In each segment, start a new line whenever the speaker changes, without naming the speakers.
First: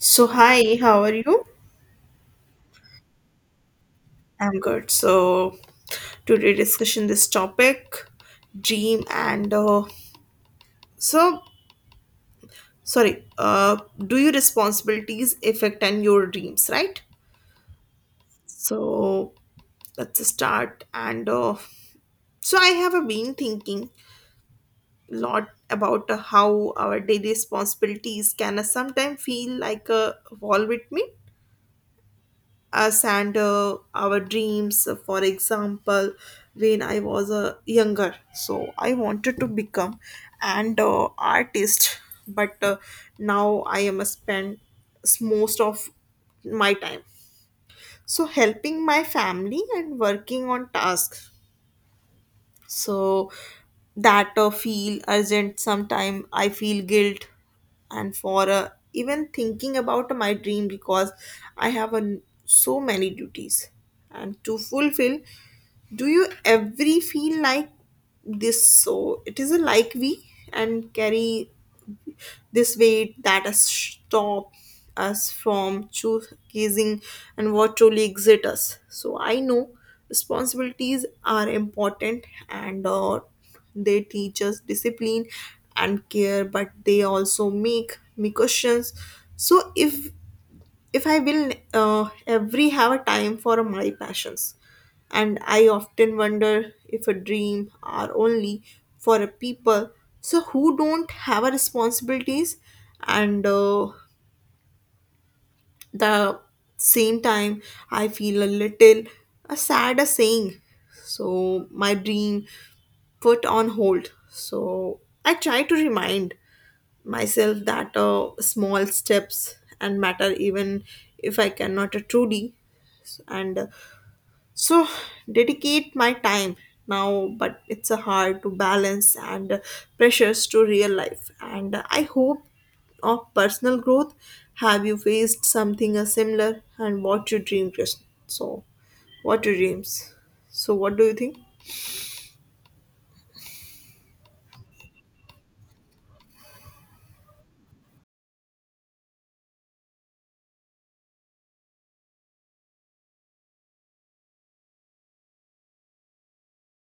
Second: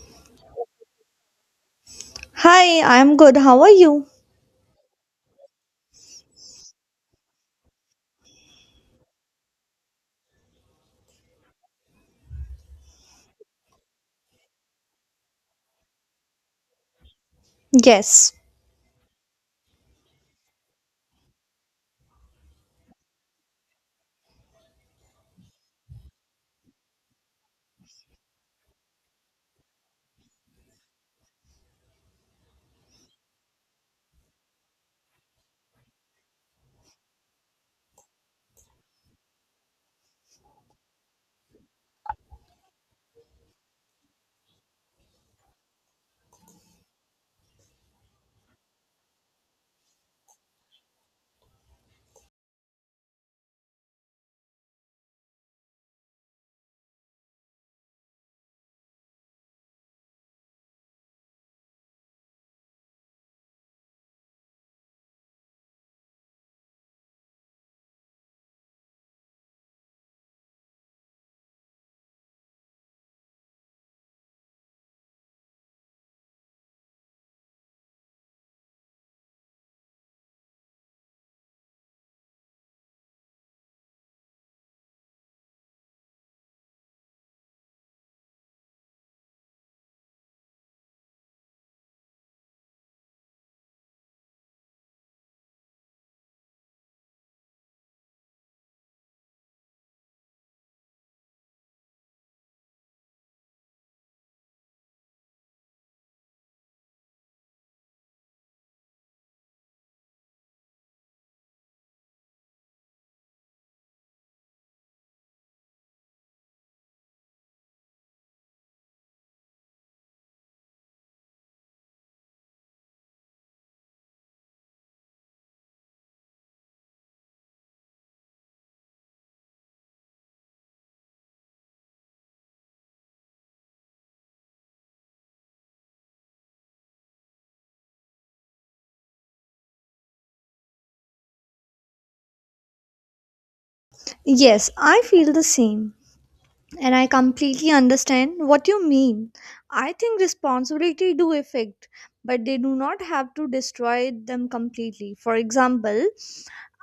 So hi, how are you?
Hi, I'm good. How are you?
I'm good. So today discussion this topic, dream and so sorry. Do your responsibilities affect and your dreams, right?
Yes,
So let's start. And I have been thinking a lot about how our daily responsibilities can sometimes feel like a wall with me us and our dreams. For example, when I was younger, so I wanted to become an artist, but now I am a spend most of my time so helping my family and working on tasks so that feel urgent. Sometime I feel guilt and for even thinking about my dream because I have a, so many duties and to fulfill. Do you every feel like this, so it is a like we and carry this weight that has stopped us from choosing and what truly exit us. So I know responsibilities are important, and they teach us discipline and care, but they also make me questions. So if I will every have a time for my passions, and I often wonder if a dream are only for a people so who don't have a responsibilities, and the same time I feel a little a sad a saying, so my dream put on hold. So I try to remind myself that small steps and matter even if I cannot truly and so dedicate my time now, but it's a hard to balance and pressures to real life and I hope of personal growth. Have you faced something similar and what you dream, Krishna? So what your dreams, so what do you think?
yes, I feel the same. And I completely understand what you mean. I think responsibility do affect, but they do not have to destroy them completely. For example,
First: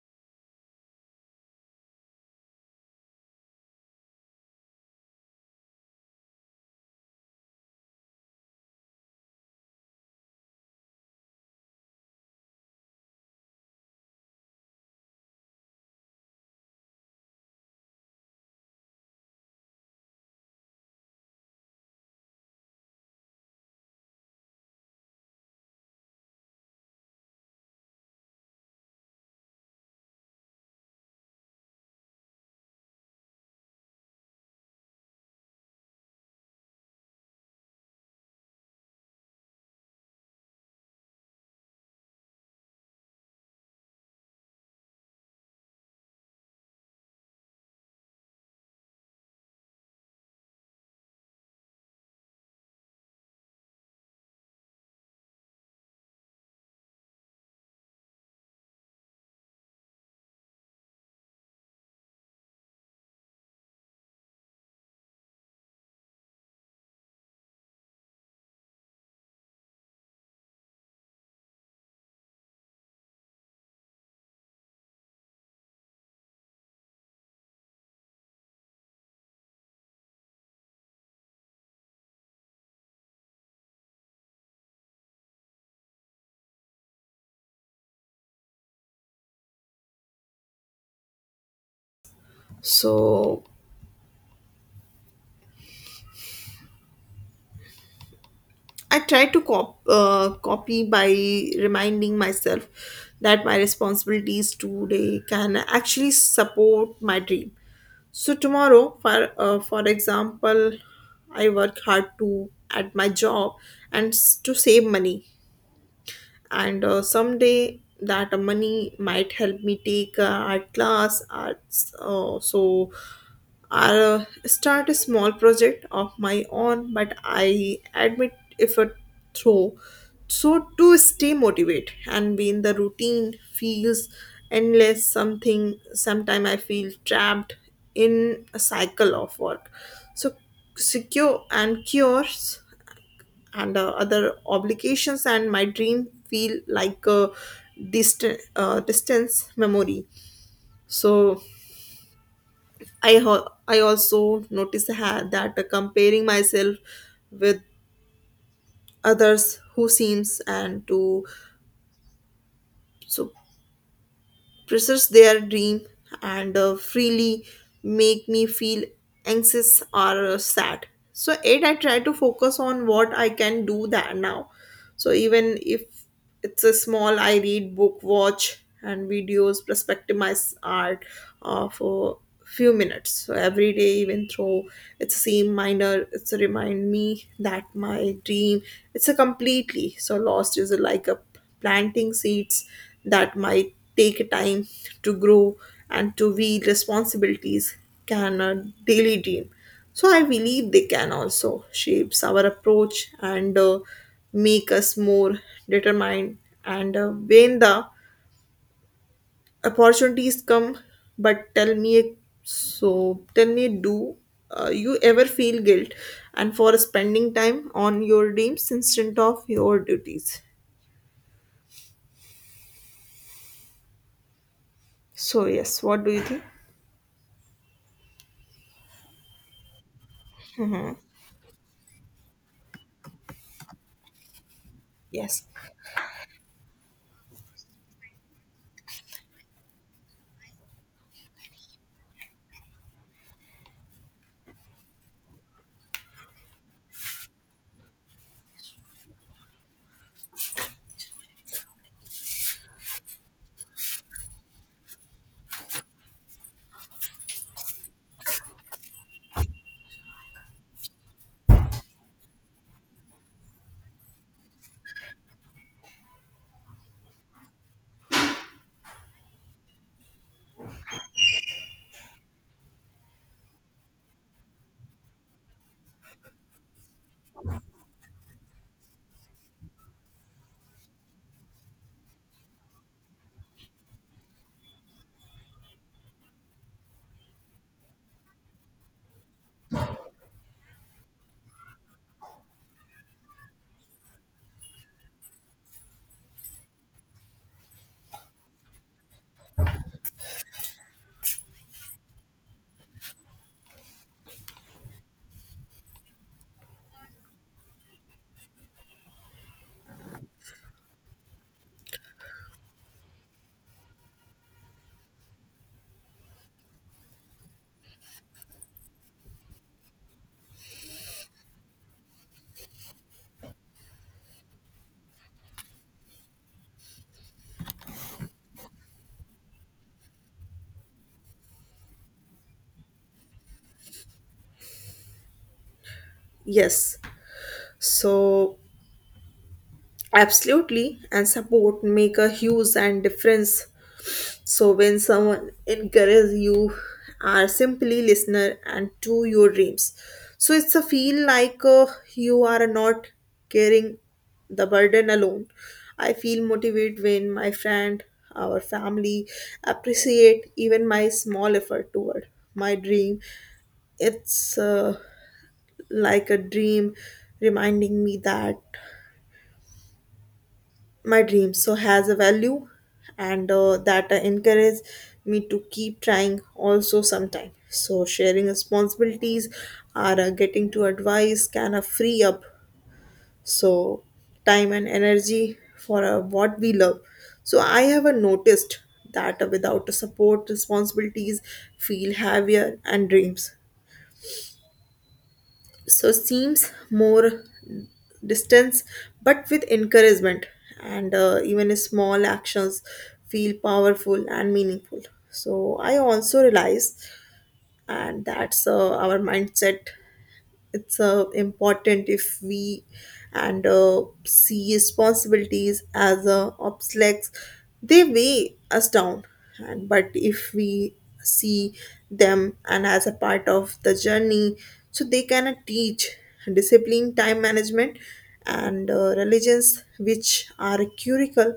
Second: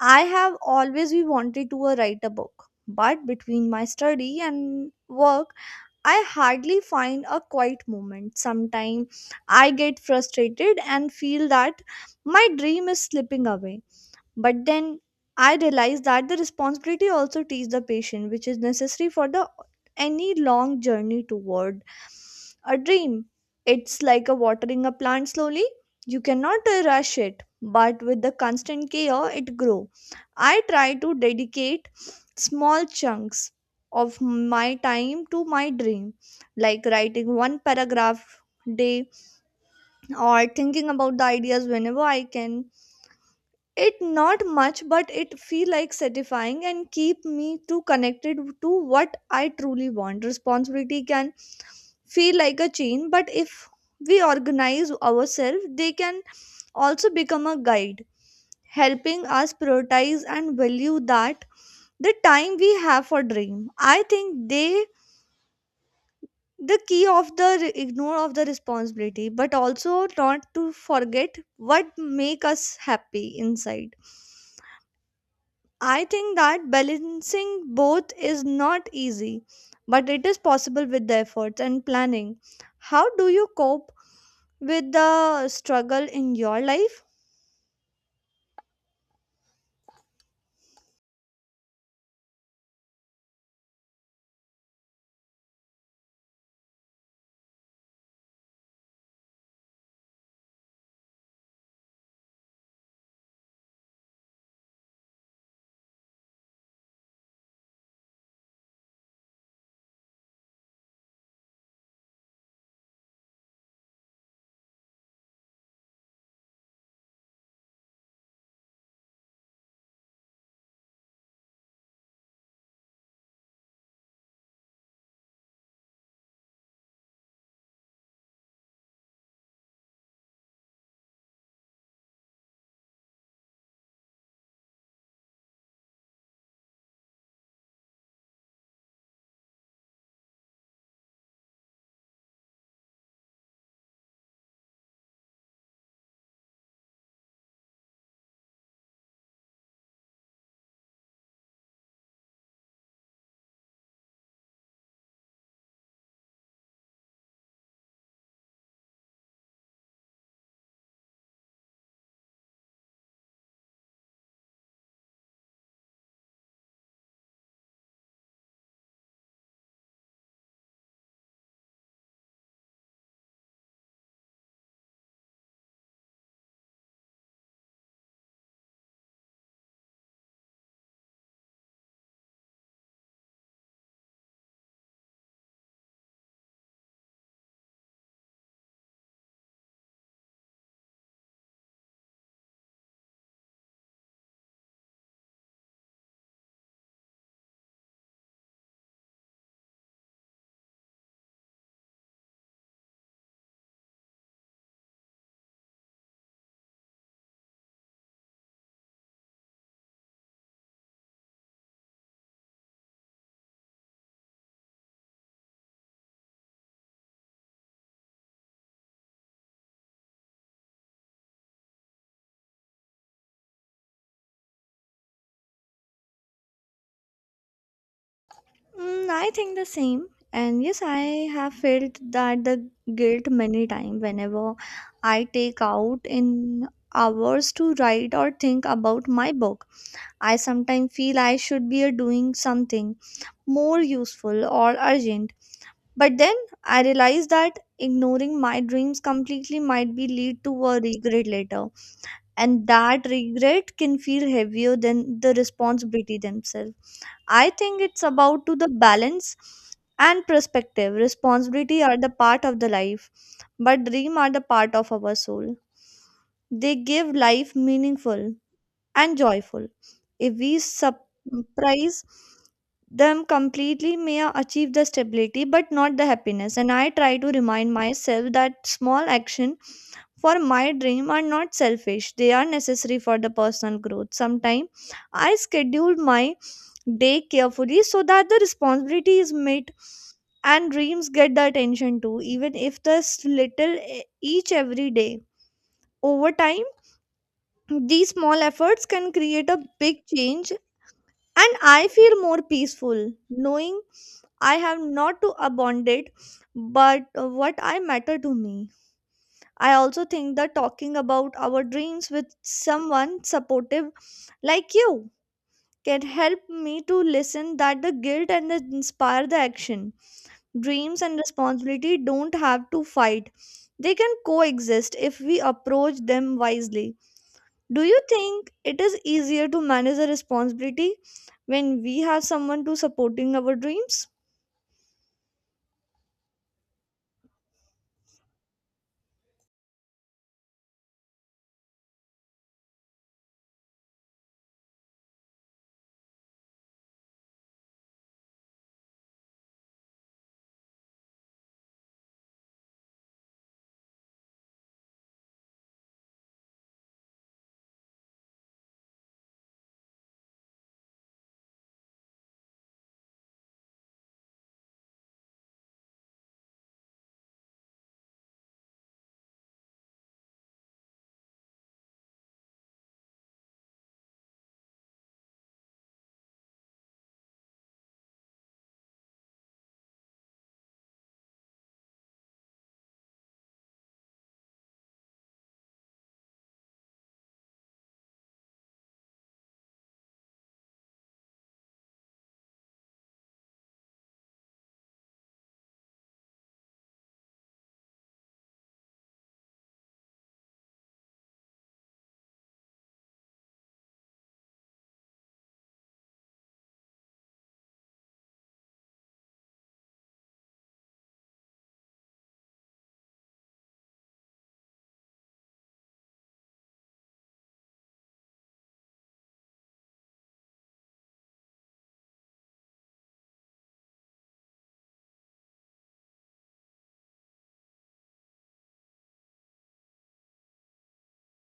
I have always been wanted to write a book, but between my study and work, I hardly find a quiet moment. Sometimes I get frustrated and feel that my dream is slipping away. But then I realized that the responsibility also teaches the patient, which is necessary for the any long journey toward a dream. It's like a watering a plant slowly. You cannot rush it, but with the constant care, it grow. I try to dedicate small chunks of my time to my dream, like writing one paragraph day or thinking about the ideas whenever I can. It not much, but it feel like satisfying and keep me too connected to what I truly want. Responsibility can feel like a chain, but if we organize ourselves they can also become a guide, helping us prioritize and value that the time we have for dream. I think they the key of the ignore of the responsibility but also not to forget what make us happy inside. I think that balancing both is not easy, but it is possible with the efforts and planning. How do you cope with the struggle in your life?
So I try to copy by reminding myself that my responsibilities today can actually support my dream. So tomorrow, for example, I work hard to at my job and to save money, and someday that money might help me take art class, arts, so I'll start a small project of my own, but I admit effort through. So to stay motivated and be in the routine feels endless. Something sometime I feel trapped in a cycle of work. So secure and cures and other obligations and my dream feel like a distant distance memory so I I also notice that comparing myself with others who seems and to so pursue their dream and freely make me feel anxious or sad. So it, I try to focus on what I can do that now. So even if it's a small, I read book, watch and videos, perspective my art for few minutes so every day, even though it's same minor, it's a remind me that my dream it's a completely so lost is a like a planting seeds that might take time to grow and to be responsibilities can a daily dream. So I believe they can also shapes our approach and make us more determined and when the opportunities come. But tell me, so tell me, do you ever feel guilt and for spending time on your dreams instead of your duties? So yes, what do you think?
I think the same. And yes, I have felt that the guilt many times whenever I
Yes.
take out in hours to write or think about my book. I sometimes feel I should be doing something more useful or urgent. But then I realized that ignoring my dreams completely might be lead to a regret later. And that regret can feel heavier than the responsibility themselves. I think it's about to the balance and perspective. Responsibility are the part of the life, but dream are the part of our soul. They give life meaningful and joyful. If we surprise them completely, may I achieve the stability but not the happiness. And I try to remind myself that small action for my dream are not selfish, they are necessary for the personal growth. Sometimes I schedule my day carefully so that the responsibility is met and dreams get the attention too, even if the little each every day. Over time, these small efforts can create a big change and I feel more peaceful, knowing I have not to abandon it, but what I matter to me. I also think that talking about our dreams with someone supportive like you can help me to listen that the guilt and the inspire the action. Dreams and responsibility don't have to fight. They can coexist if we approach them wisely. Do you think it is easier to manage the responsibility when we have someone to supporting our dreams?
Yes, so absolutely, and support make a huge and difference. So when someone encourages you, are simply listener and to your dreams. So it's a feel like you are not carrying the burden alone. I feel motivated when my friend, our family appreciate even my small effort toward my dream. It's like a dream reminding me that my dreams so has a value and that encourage me to keep trying. Also sometime so sharing responsibilities or getting to advice kind of free up so time and energy for what we love. So I have noticed that without the support, responsibilities feel heavier and dreams so seems more distance, but with encouragement and even small actions feel powerful and meaningful. So I also realize and that's our mindset, it's important. If we and see responsibilities as obstacles, they weigh us down, and but if we see them and as a part of the journey, so they can teach discipline, time management, and religions, which are curical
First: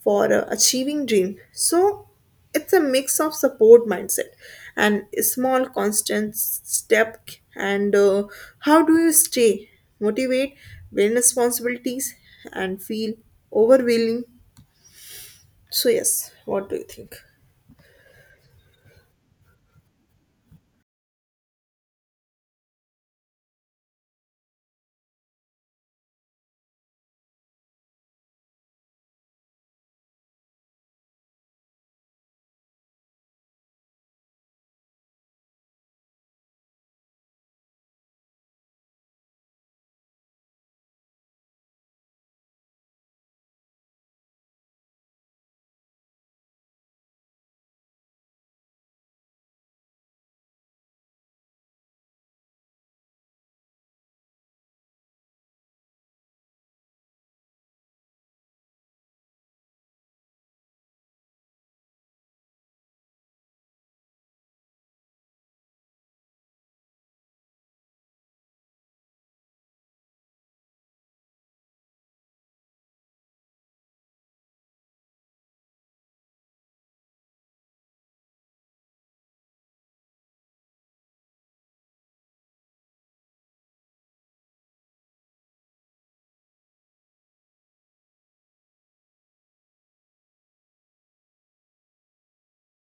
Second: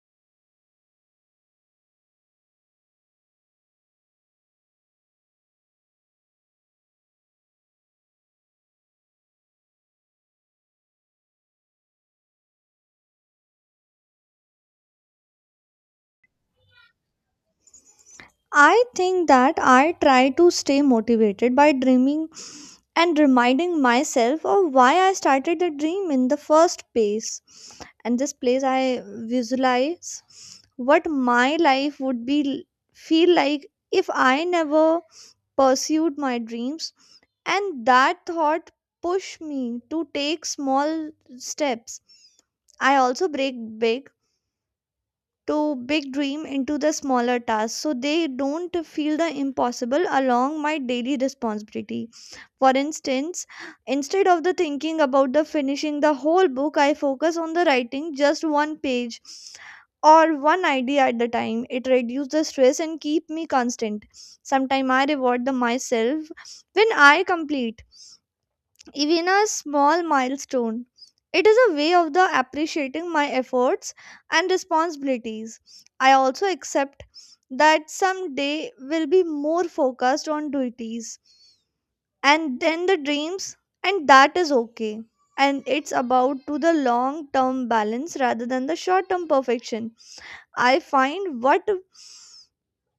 for achieving dream. So it's a mix of support, mindset, and small constant step. And how do you stay motivate when responsibilities and feel overwhelming? So yes, what do you think?
I think that I try to stay motivated by dreaming and reminding myself of why I started the dream in the first place. And this place I visualize what my life would be feel like if I never pursued my dreams, and that thought pushed me to take small steps. I also break big dream into the smaller tasks so they don't feel the impossible along my daily responsibility. For instance, instead of the thinking about the finishing the whole book, I focus on the writing just one page or one idea at the time. It reduces the stress and keep me constant. Sometimes I reward the myself when I complete even a small milestone. It is a way of the appreciating my efforts and responsibilities. I also accept that some day will be more focused on duties and then the dreams, and that is okay. And it's about to the long term balance rather than the short term perfection. I find what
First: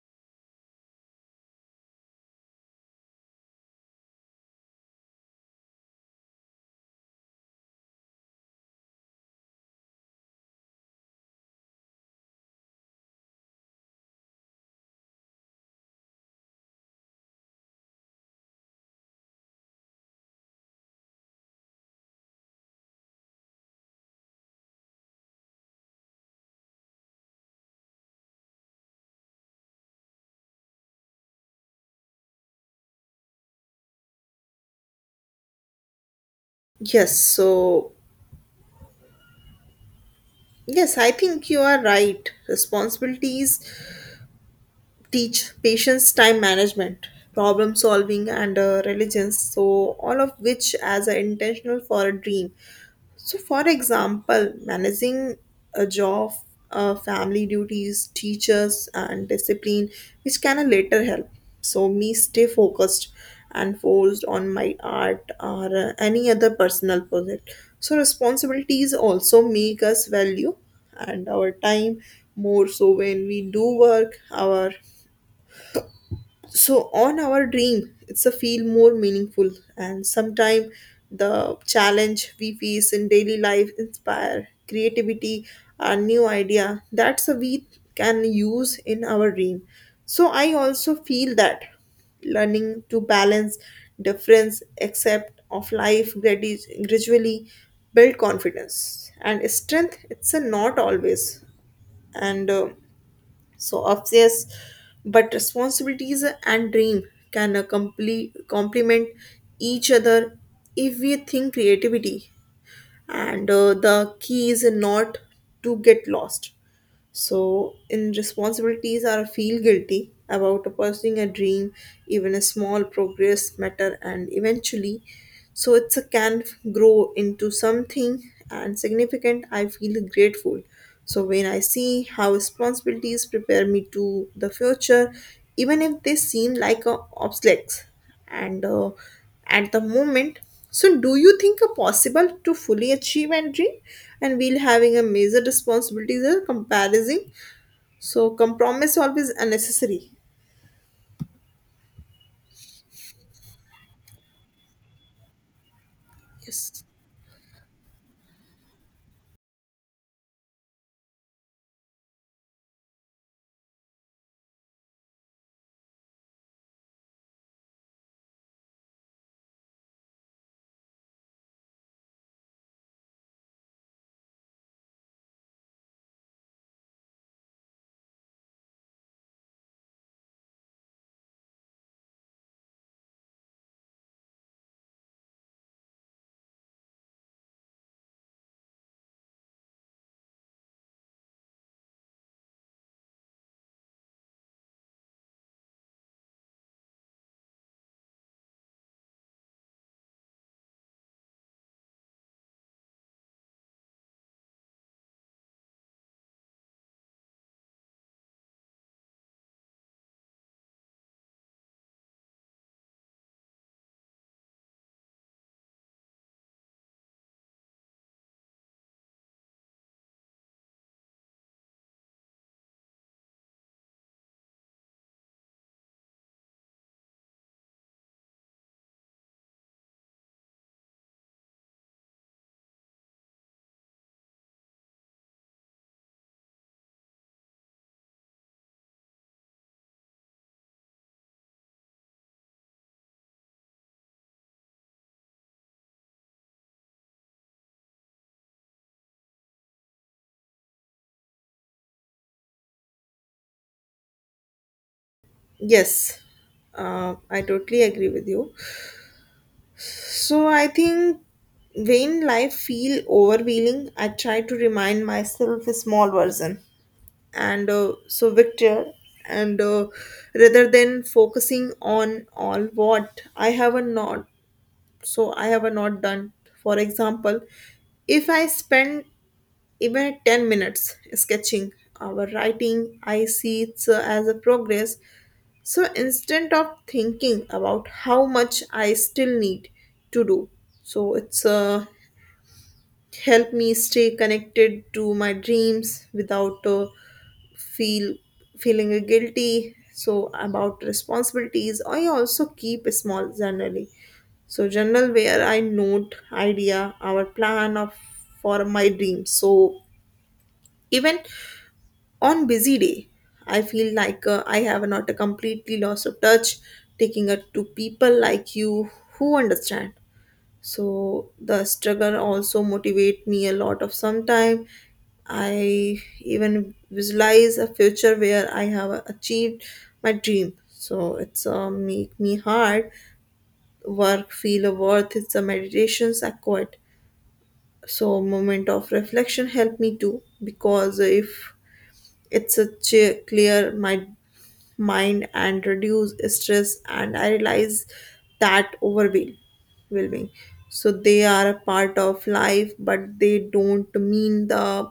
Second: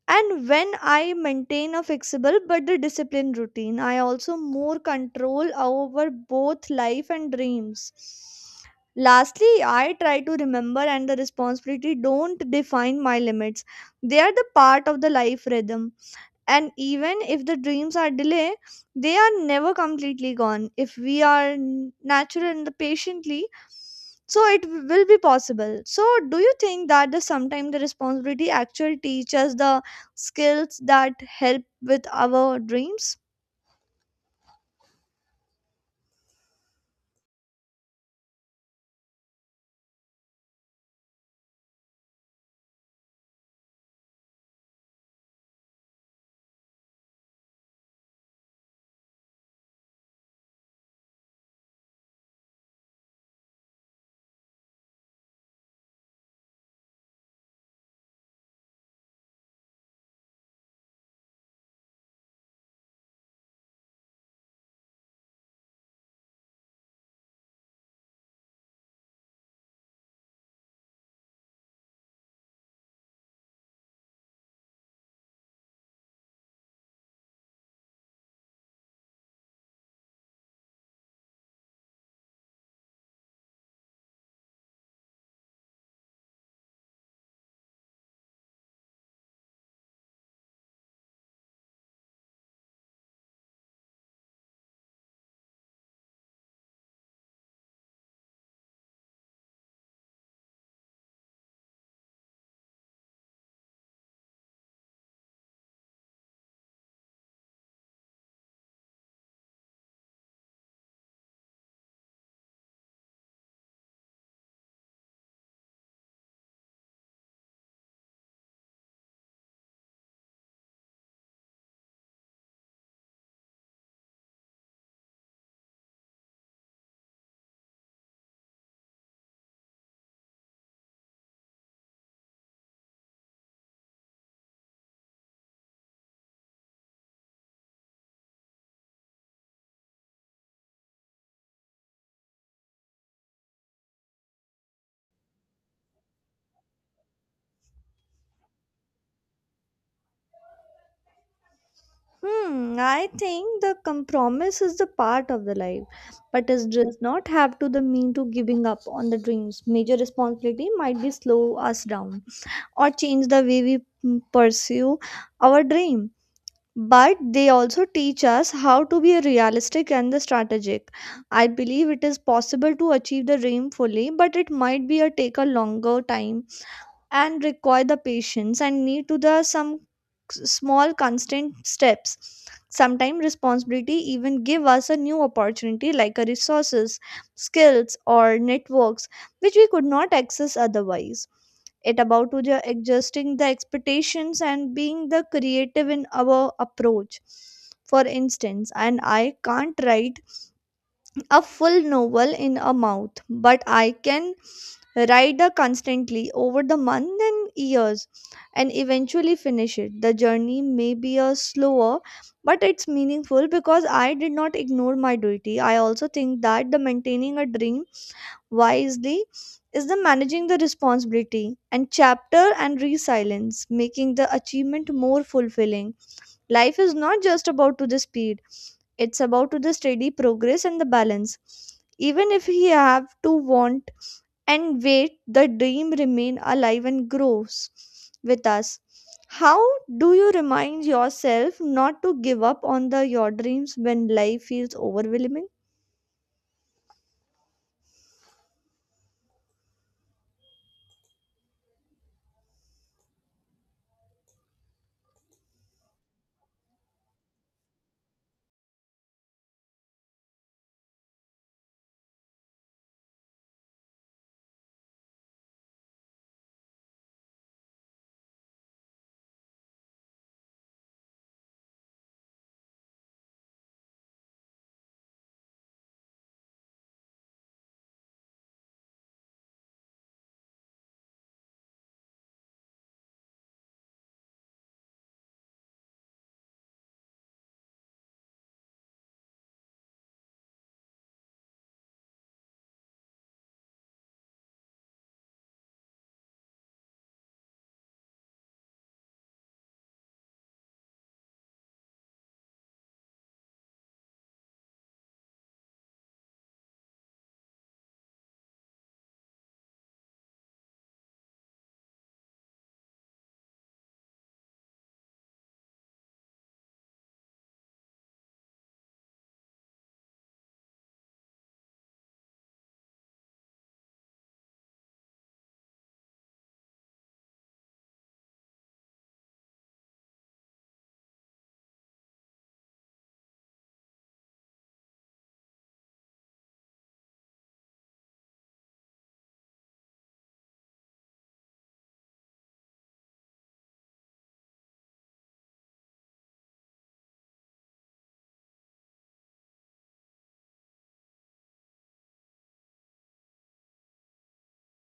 and when I maintain a flexible but the disciplined routine, I also more control over both life and dreams. Lastly, I try to remember and the responsibility don't define my limits. They are the part of the life rhythm, and even if the dreams are delayed they are never completely gone if we are natural and the patiently. So it will be possible. So do you think that the sometimes the responsibility actually teaches the skills that help with our dreams?
Yes, so yes, I think you are right. Responsibilities teach patience, time management, problem solving, and religions. So all of which as an intentional for a dream. So, for example, managing a job, family duties, teachers, and discipline, which can later help. So, me stay focused and focused on my art or any other personal project. So, responsibilities also make us value and our time more, so when we do work, our so on our dream it's a feel more meaningful. And sometimes the challenge we face in daily life inspire creativity and new idea that's a we can use in our dream. So I also feel that learning to balance difference accept of life gradually build confidence and strength. It's a not always and obvious, but responsibilities and dream can complete complement each other if we think creativity. And the key is not to get lost. So in responsibilities, are feel guilty about pursuing a dream, even a small progress matter, and eventually so it's a can grow into something and significant. I feel grateful so when I see how responsibilities prepare me to the future, even if they seem like a obstacles and at the moment. So do you think a possible to fully achieve and dream and we'll having a major responsibilities or comparison, so compromise always unnecessary?
I think the compromise is the part of the life, but it
Yes.
does not have to the mean to giving up on the dreams. Major responsibility might be slow us down or change the way we pursue our dream, but they also teach us how to be realistic and the strategic. I believe it is possible to achieve the dream fully, but it might be a take a longer time and require the patience and need to the some small constant steps. Sometimes responsibility even give us a new opportunity like a resources, skills or networks, which we could not access otherwise. It about to the adjusting the expectations and being the creative in our approach. For instance, and I can't write a full novel in a month, but I can Ride rider constantly over the months and years and eventually finish it. The journey may be a slower, but it's meaningful because I did not ignore my duty. I also think that the maintaining a dream wisely is the managing the responsibility and chapter and resilience, making the achievement more fulfilling. Life is not just about to the speed, it's about to the steady progress and the balance. Even if he have to want and wait, the dream remain alive and grows with us. How do you remind yourself not to give up on the your dreams when life feels overwhelming?
Yes, I totally agree with you. So I think when life feel overwhelming, I try to remind myself a small version, and so Victor, and rather than focusing on all what I have a not, so I have a not done. For example, if I spend even 10 minutes sketching or writing, I see it as a progress, so instead of thinking about how much I still need to do, so it's helped me stay connected to my dreams without feel feeling guilty. So about responsibilities, I also keep a small journally. So journal where I note idea, our plan of for my dreams. So even on busy day, I feel like I have not a completely loss of touch, taking it to people like you who understand. So the struggle also motivate me a lot of sometime. I even visualize a future where I have achieved my dream. So it's make me hard work feel a worth. It's a meditations I quite. So moment of reflection help me too, because if it's a clear my mind and reduce stress, and I realize that overwhelming, so they are a part of life, but they don't mean the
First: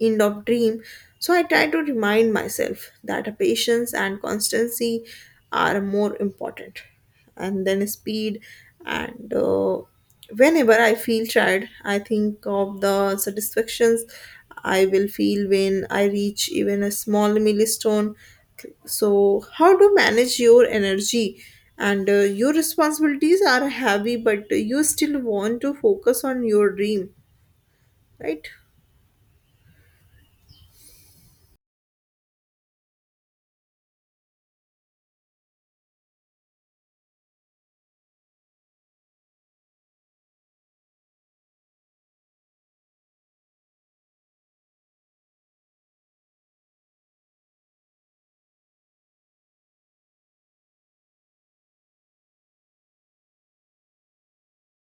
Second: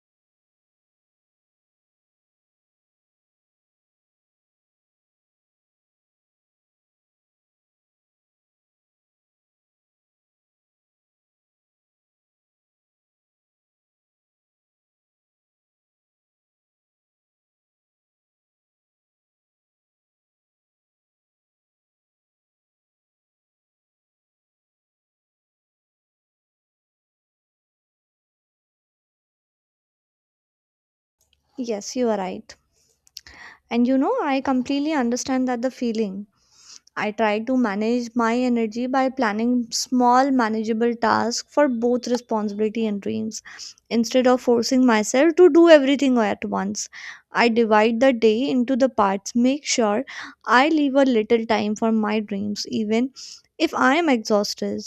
end of dream. So I try to remind myself that patience and constancy are more important and then speed, and whenever I feel tired I think of the satisfactions I will feel when I reach even a small milestone. So how to manage your energy and your responsibilities are heavy, but you still want to focus on your dream, right?
Yes, you are right. And you know, I completely understand that the feeling. I try to manage my energy by planning small, manageable tasks for both responsibility and dreams. Instead of forcing myself to do everything at once, I divide the day into the parts, make sure I leave a little time for my dreams, even if I am exhausted.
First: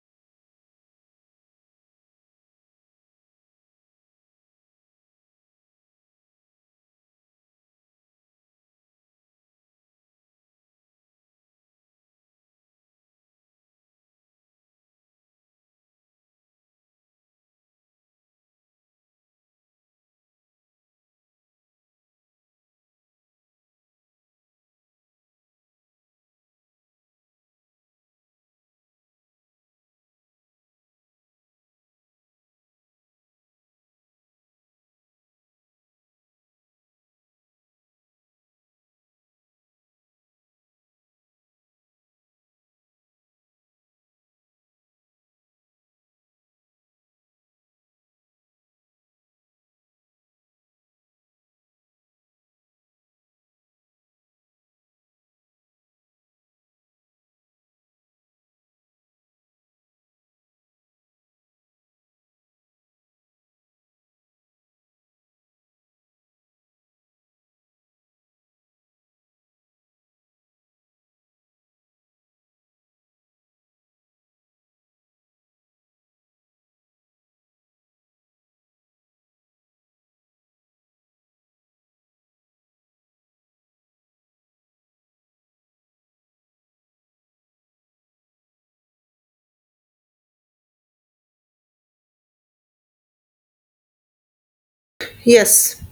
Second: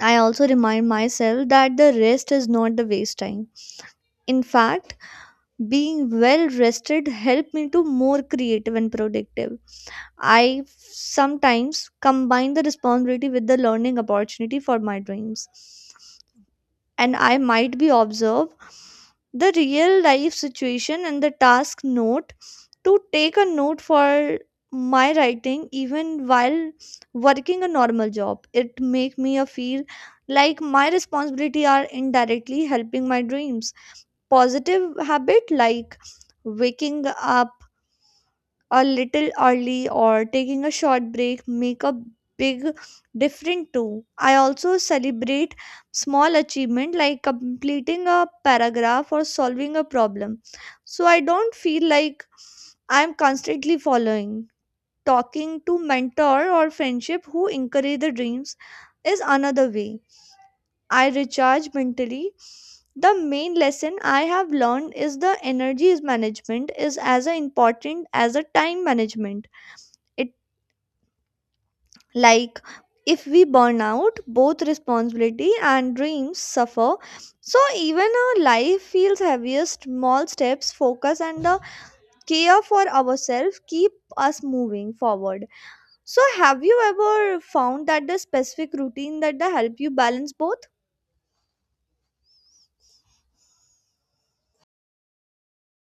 I also remind myself that the rest is not the waste time. In fact, being well rested helped me to more creative and productive. I sometimes combine the responsibility with the learning opportunity for my dreams. And I might be observe the real life situation and the task note to take a note for my writing even while working a normal job. It make me a feel like my responsibility are indirectly helping my dreams. Positive habit like waking up a little early or taking a short break make a big difference too. I also celebrate small achievement like completing a paragraph or solving a problem, so I don't feel like I'm constantly following. Talking to mentor or friendship who encourage the dreams is another way I recharge mentally. The main lesson I have learned is the energy management is as important as a time management. It like if we burn out, both responsibility and dreams suffer. So even our life feels heavier. Small steps, focus, and the care for ourselves keep us moving forward. So have you ever found that the specific routine that the help you balance both?
Yes.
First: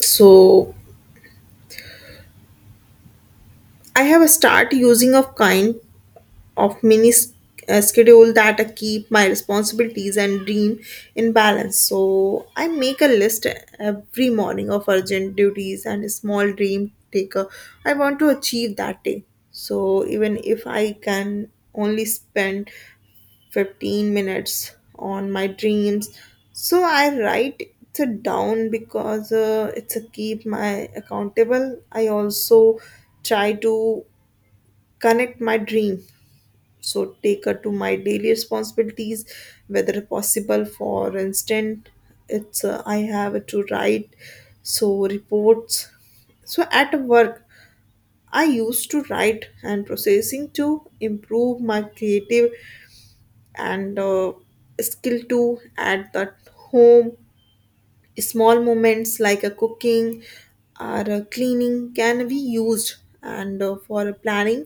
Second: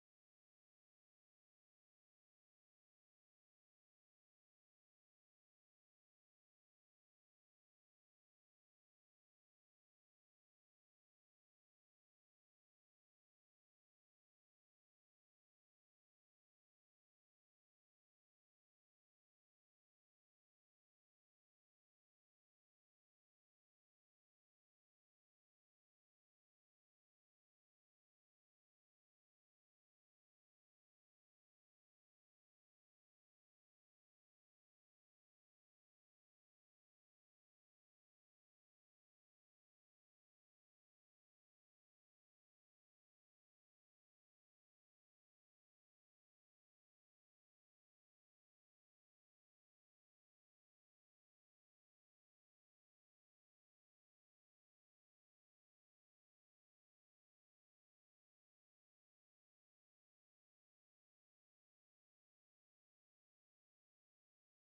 So I have start using of kind of mini schedule that I keep my responsibilities and dream in balance. So I make a list every morning of urgent duties and a small dream taker I want to achieve that day. So, even if I can only spend 15 minutes on my dreams so I write it down because it's a keep my accountable. I also try to connect my dream so take her to my daily responsibilities whether possible. For instance, it's I have to write so reports so at work. I used to write and processing to improve my creative and skill to at the home. Small moments like a cooking or a cleaning can be used, and for planning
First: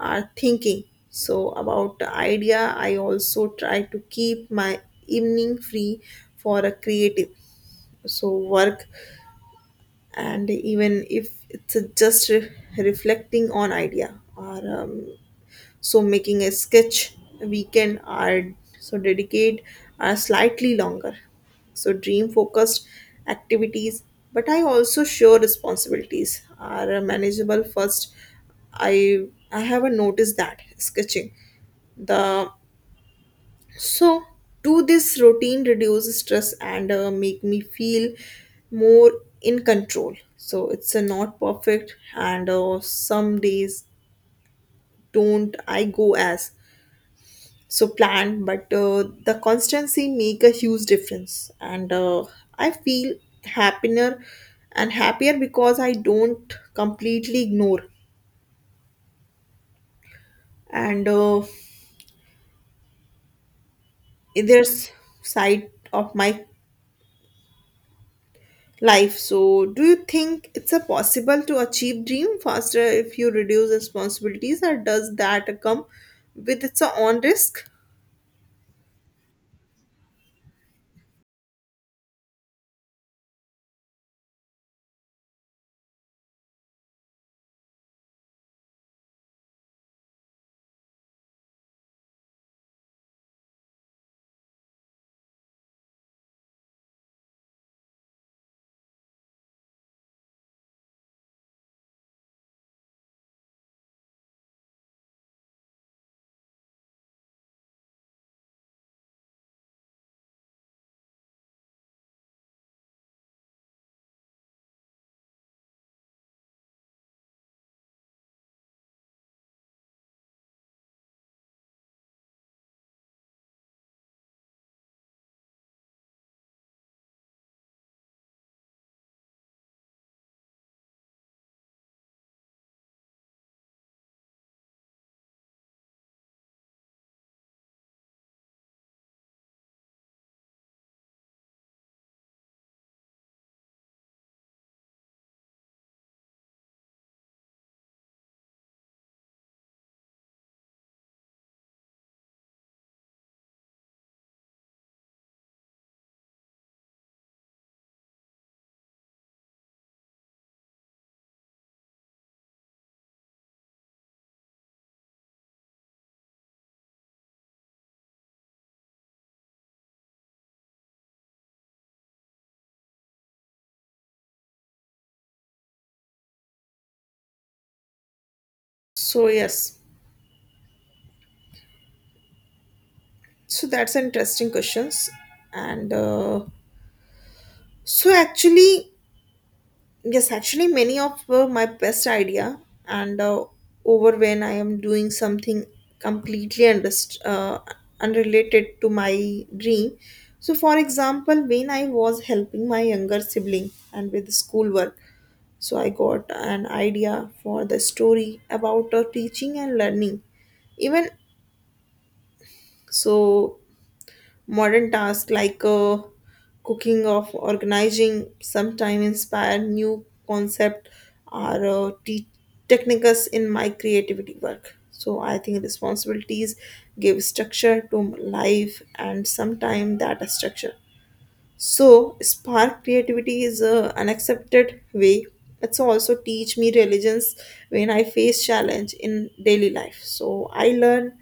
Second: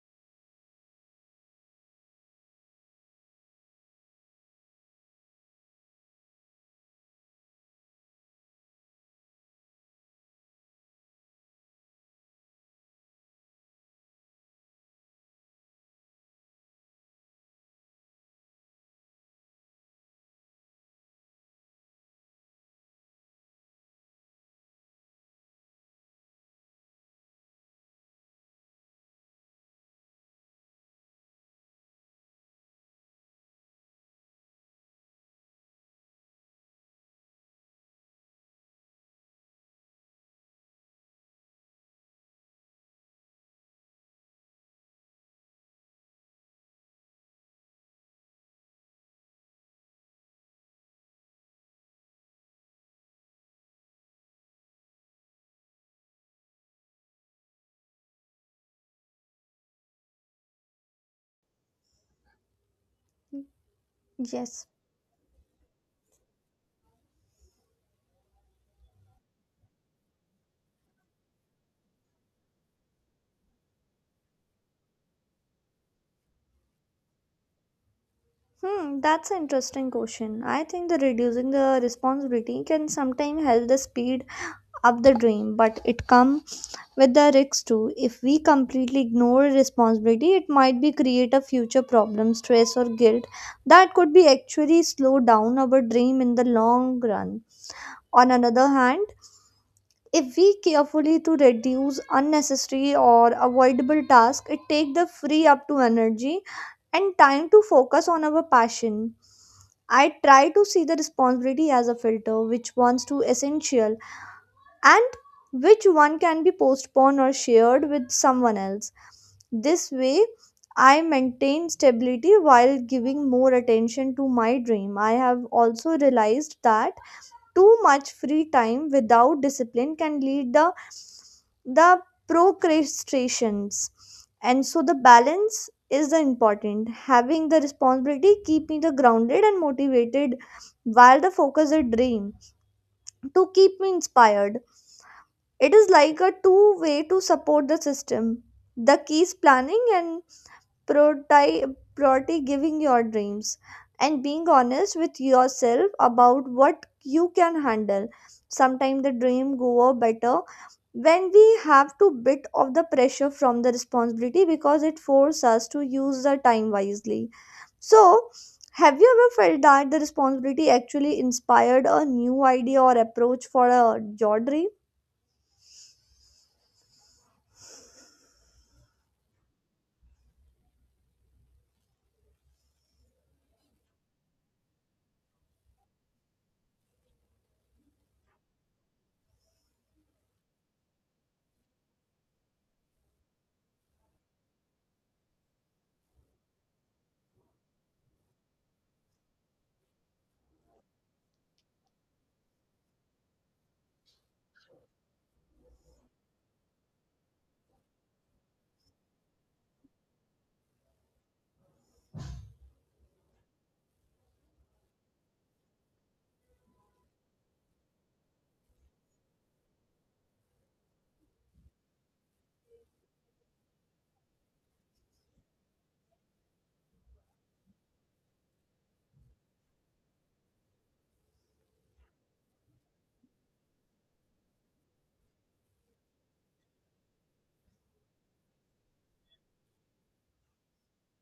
or thinking so about the idea. I also try to keep my evening free for a creative so work, and even if it's just reflecting on idea or so making a sketch. Weekend are so dedicate are slightly longer so dream focused activities, but I also share responsibilities are manageable first. I i haven't noticed that sketching the so do this routine reduce stress and make me feel more in control. So it's a not perfect, and some days don't I go as so planned, but the constancy make a huge difference, and I feel happier and happier because I don't completely ignore and either
Yes.
side of my life. So do you think it's a possible to achieve dream faster if you reduce responsibilities, or does that come with its own risk?
That's an interesting question. I think the reducing the responsibility can sometimes help the speed up the dream, but it comes with the risks too. If we completely ignore responsibility, it might be create a future problem, stress or guilt that could be actually slow down our dream in the long run. On another hand, if we carefully to reduce unnecessary or avoidable tasks, it take the free up to energy and time to focus on our passion. I try to see the responsibility as a filter, which ones to essential and which one can be postponed or shared with someone else. This way, I maintain stability while giving more attention to my dream. I have also realized that too much free time without discipline can lead the procrastinations. And so the balance is the important. Having the responsibility keep me the grounded and motivated while the focus is dream to keep me inspired. It is like a two way to support the system. The key is planning and priority, priority, giving your dreams and being honest with yourself about what you can handle. Sometimes the dream go better when we have to bit of the pressure from the responsibility because it forces us to use the time wisely. So have you ever felt that the responsibility actually inspired a new idea or approach for a, your dream?
So yes, so that's an interesting questions, and so actually, yes, actually, many of my best idea and over when I am doing something completely unrelated to my dream. So, for example, when I was helping my younger sibling and with schoolwork, so I got an idea for the story about teaching and learning. Even so, modern tasks like cooking or organizing sometimes inspire new concept or techniques in my creativity work. So I think responsibilities give structure to life, and sometimes that structure so, spark creativity is a unaccepted way. It's also teach me resilience when I face challenge in daily life. So, I learn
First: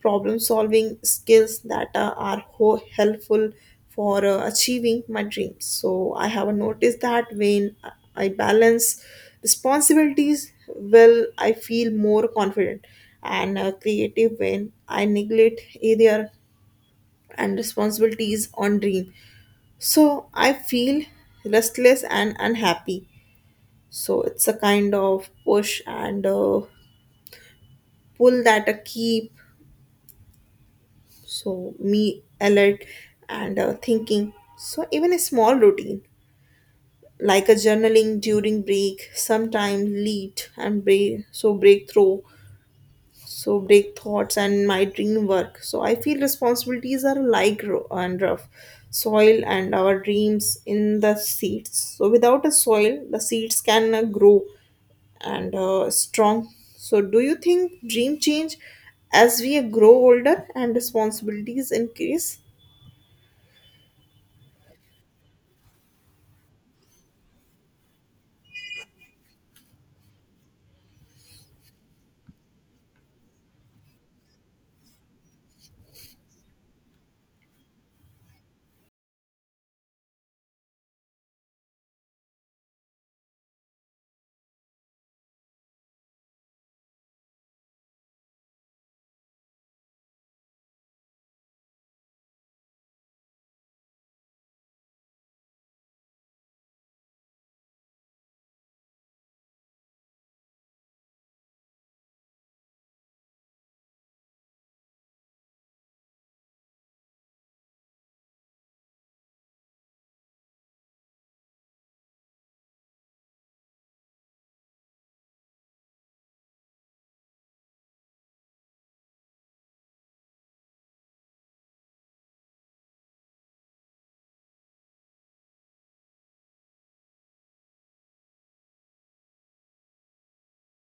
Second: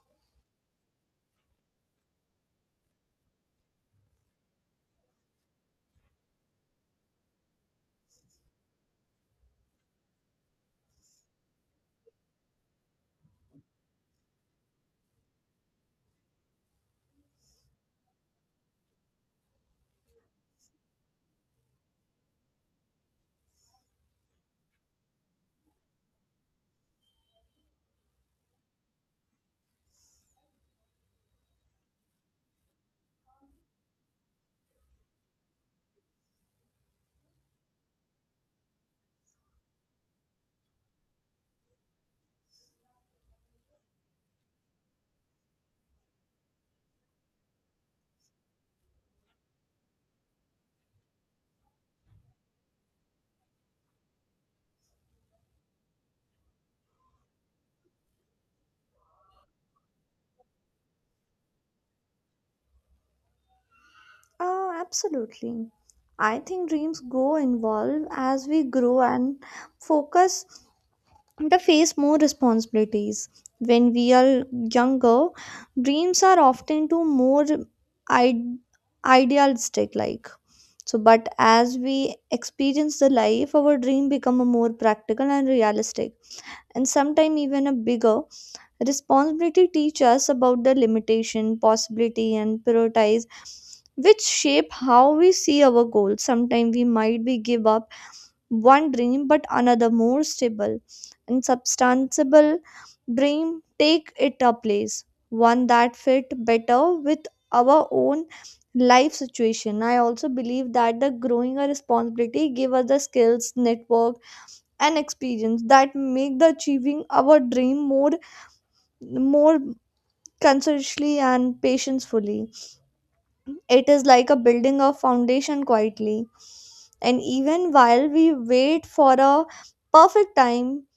problem solving skills that are helpful for achieving my dreams. So, I have noticed that when I balance responsibilities well, I feel more confident and creative. When I neglect either and responsibilities on dream, so I feel restless and unhappy. So it's a kind of push and pull that I keep. So me alert and thinking. So even a small routine like a journaling during break sometimes lead and break so breakthrough so break thoughts and my dream work so I feel responsibilities are like and rough soil and our dreams in the seeds, so without a soil the seeds can grow and strong. So, do you think dream change as we grow older and responsibilities increase?
Absolutely. I think dreams go involve as we grow and focus to face more responsibilities. When we are younger, dreams are often too more id- idealistic like. So but as we experience the life, our dream become a more practical and realistic and sometimes even a bigger. Responsibility teach us about the limitation, possibility, and prioritize which shape how we see our goals. Sometimes we might be give up one dream but another more stable and substantial dream take it a place. One that fit better with our own life situation. I also believe that the growing a responsibility give us the skills, network, and experience that make the achieving our dream more consciously and patientfully. It is like a building of foundation quietly. And even while we wait for a perfect time,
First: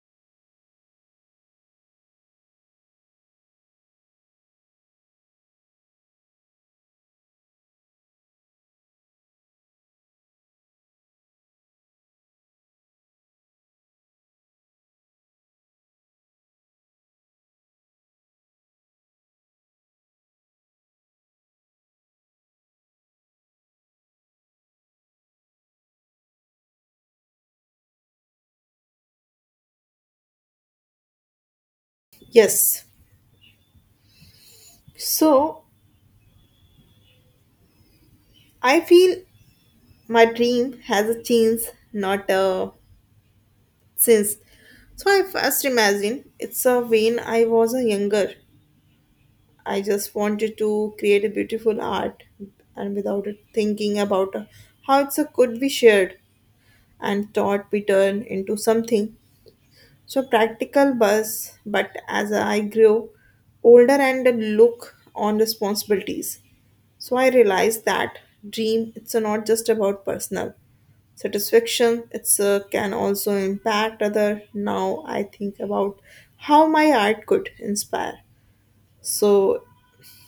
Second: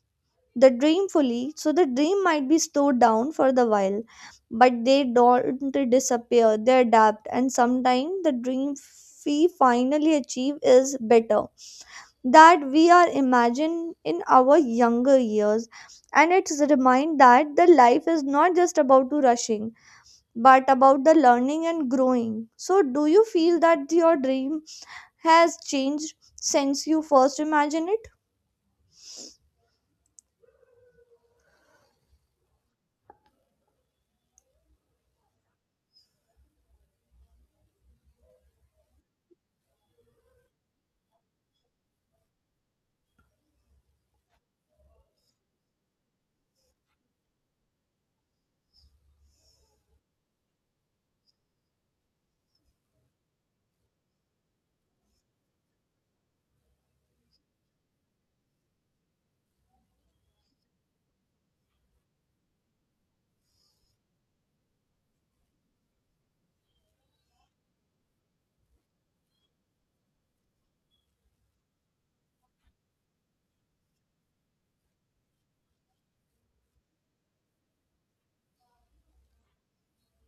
the dream fully, so the dream might be slowed down for the while, but they don't disappear, they adapt, and sometimes the dream we finally achieve is better that we are imagined in our younger years. And it's a remind that the life is not just about to rushing but about the learning and growing. So, do you feel that your dream has changed since you first imagined it?
Yes. So, I feel my dream has a change, not a since. So, I first imagine it's a when I was a younger. I just wanted to create a beautiful art and without it thinking about how it's a could be shared and thought be turned into something so practical buzz, but as I grew older and look on responsibilities, so I realized that dream it's not just about personal satisfaction. It's can also impact other. Now I think about how my art could inspire, so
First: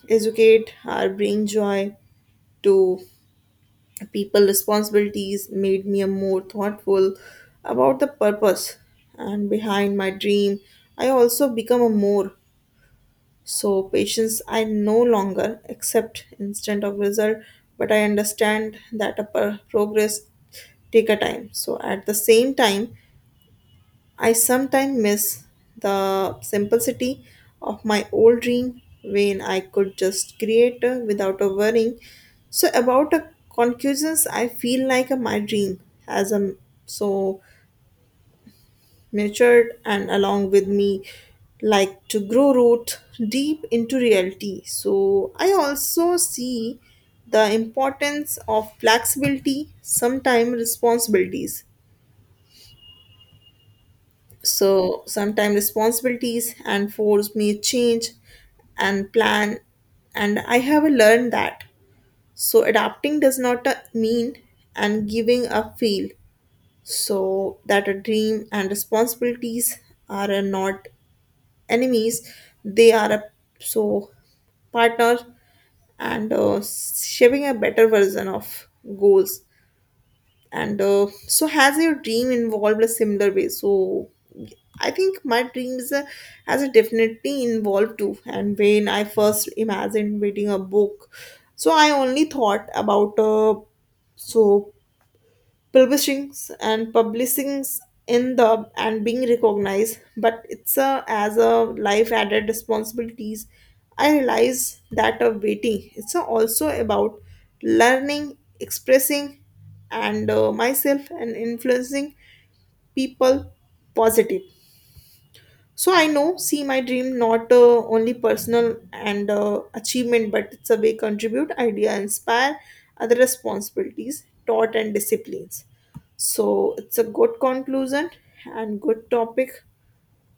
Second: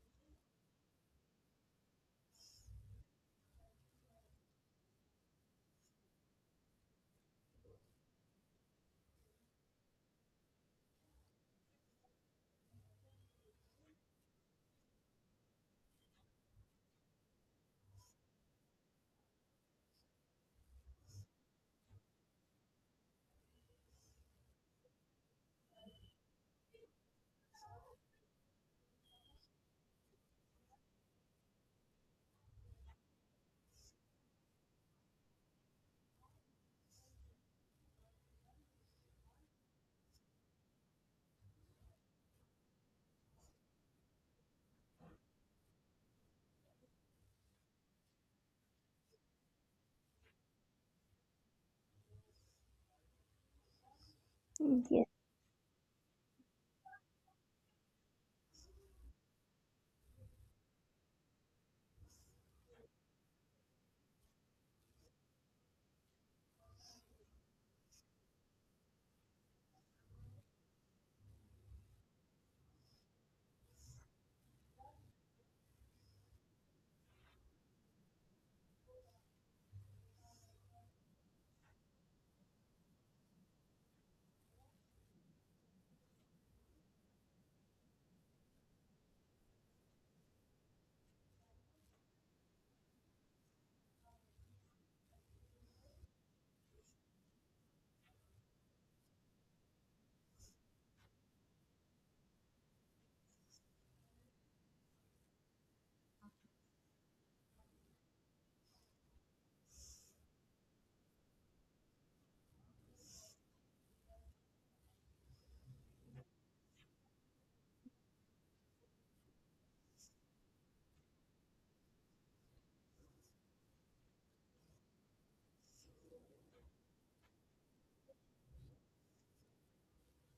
educate or bring joy to people. Responsibilities made me a more thoughtful about the purpose and behind my dream. I also become a more so patience. I no longer accept instant of result, but I understand that a progress take a time. So at the same time, I sometimes miss the simplicity of my old dream when I could just create without a worrying. So about a conclusions, I feel like my dream has so matured and along with me, like to grow root deep into reality. So I also see the importance of flexibility. Sometimes responsibilities so
Yes.
sometimes responsibilities and force may change and plan, and I have learned that. So adapting does not mean and giving up feel. So that a dream and responsibilities are not enemies; they are a so partner and shaping a better version of goals and so has your dream involved a similar way. So I think my dreams has a definitely involved too. And when I first imagined reading a book, so I only thought about so publishings and publishings in the and being recognized, but it's a as a life added responsibilities. I realize that of waiting it's a also about learning expressing and myself, and influencing people positive. So I know, see my dream not only personal and achievement, but it's a way contribute, idea, inspire other responsibilities, taught and disciplines. So it's a good conclusion and good topic.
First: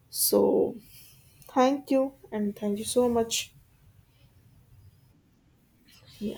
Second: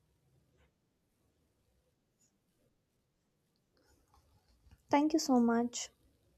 So thank you, and thank you so much.
Thank you so much.
Yeah.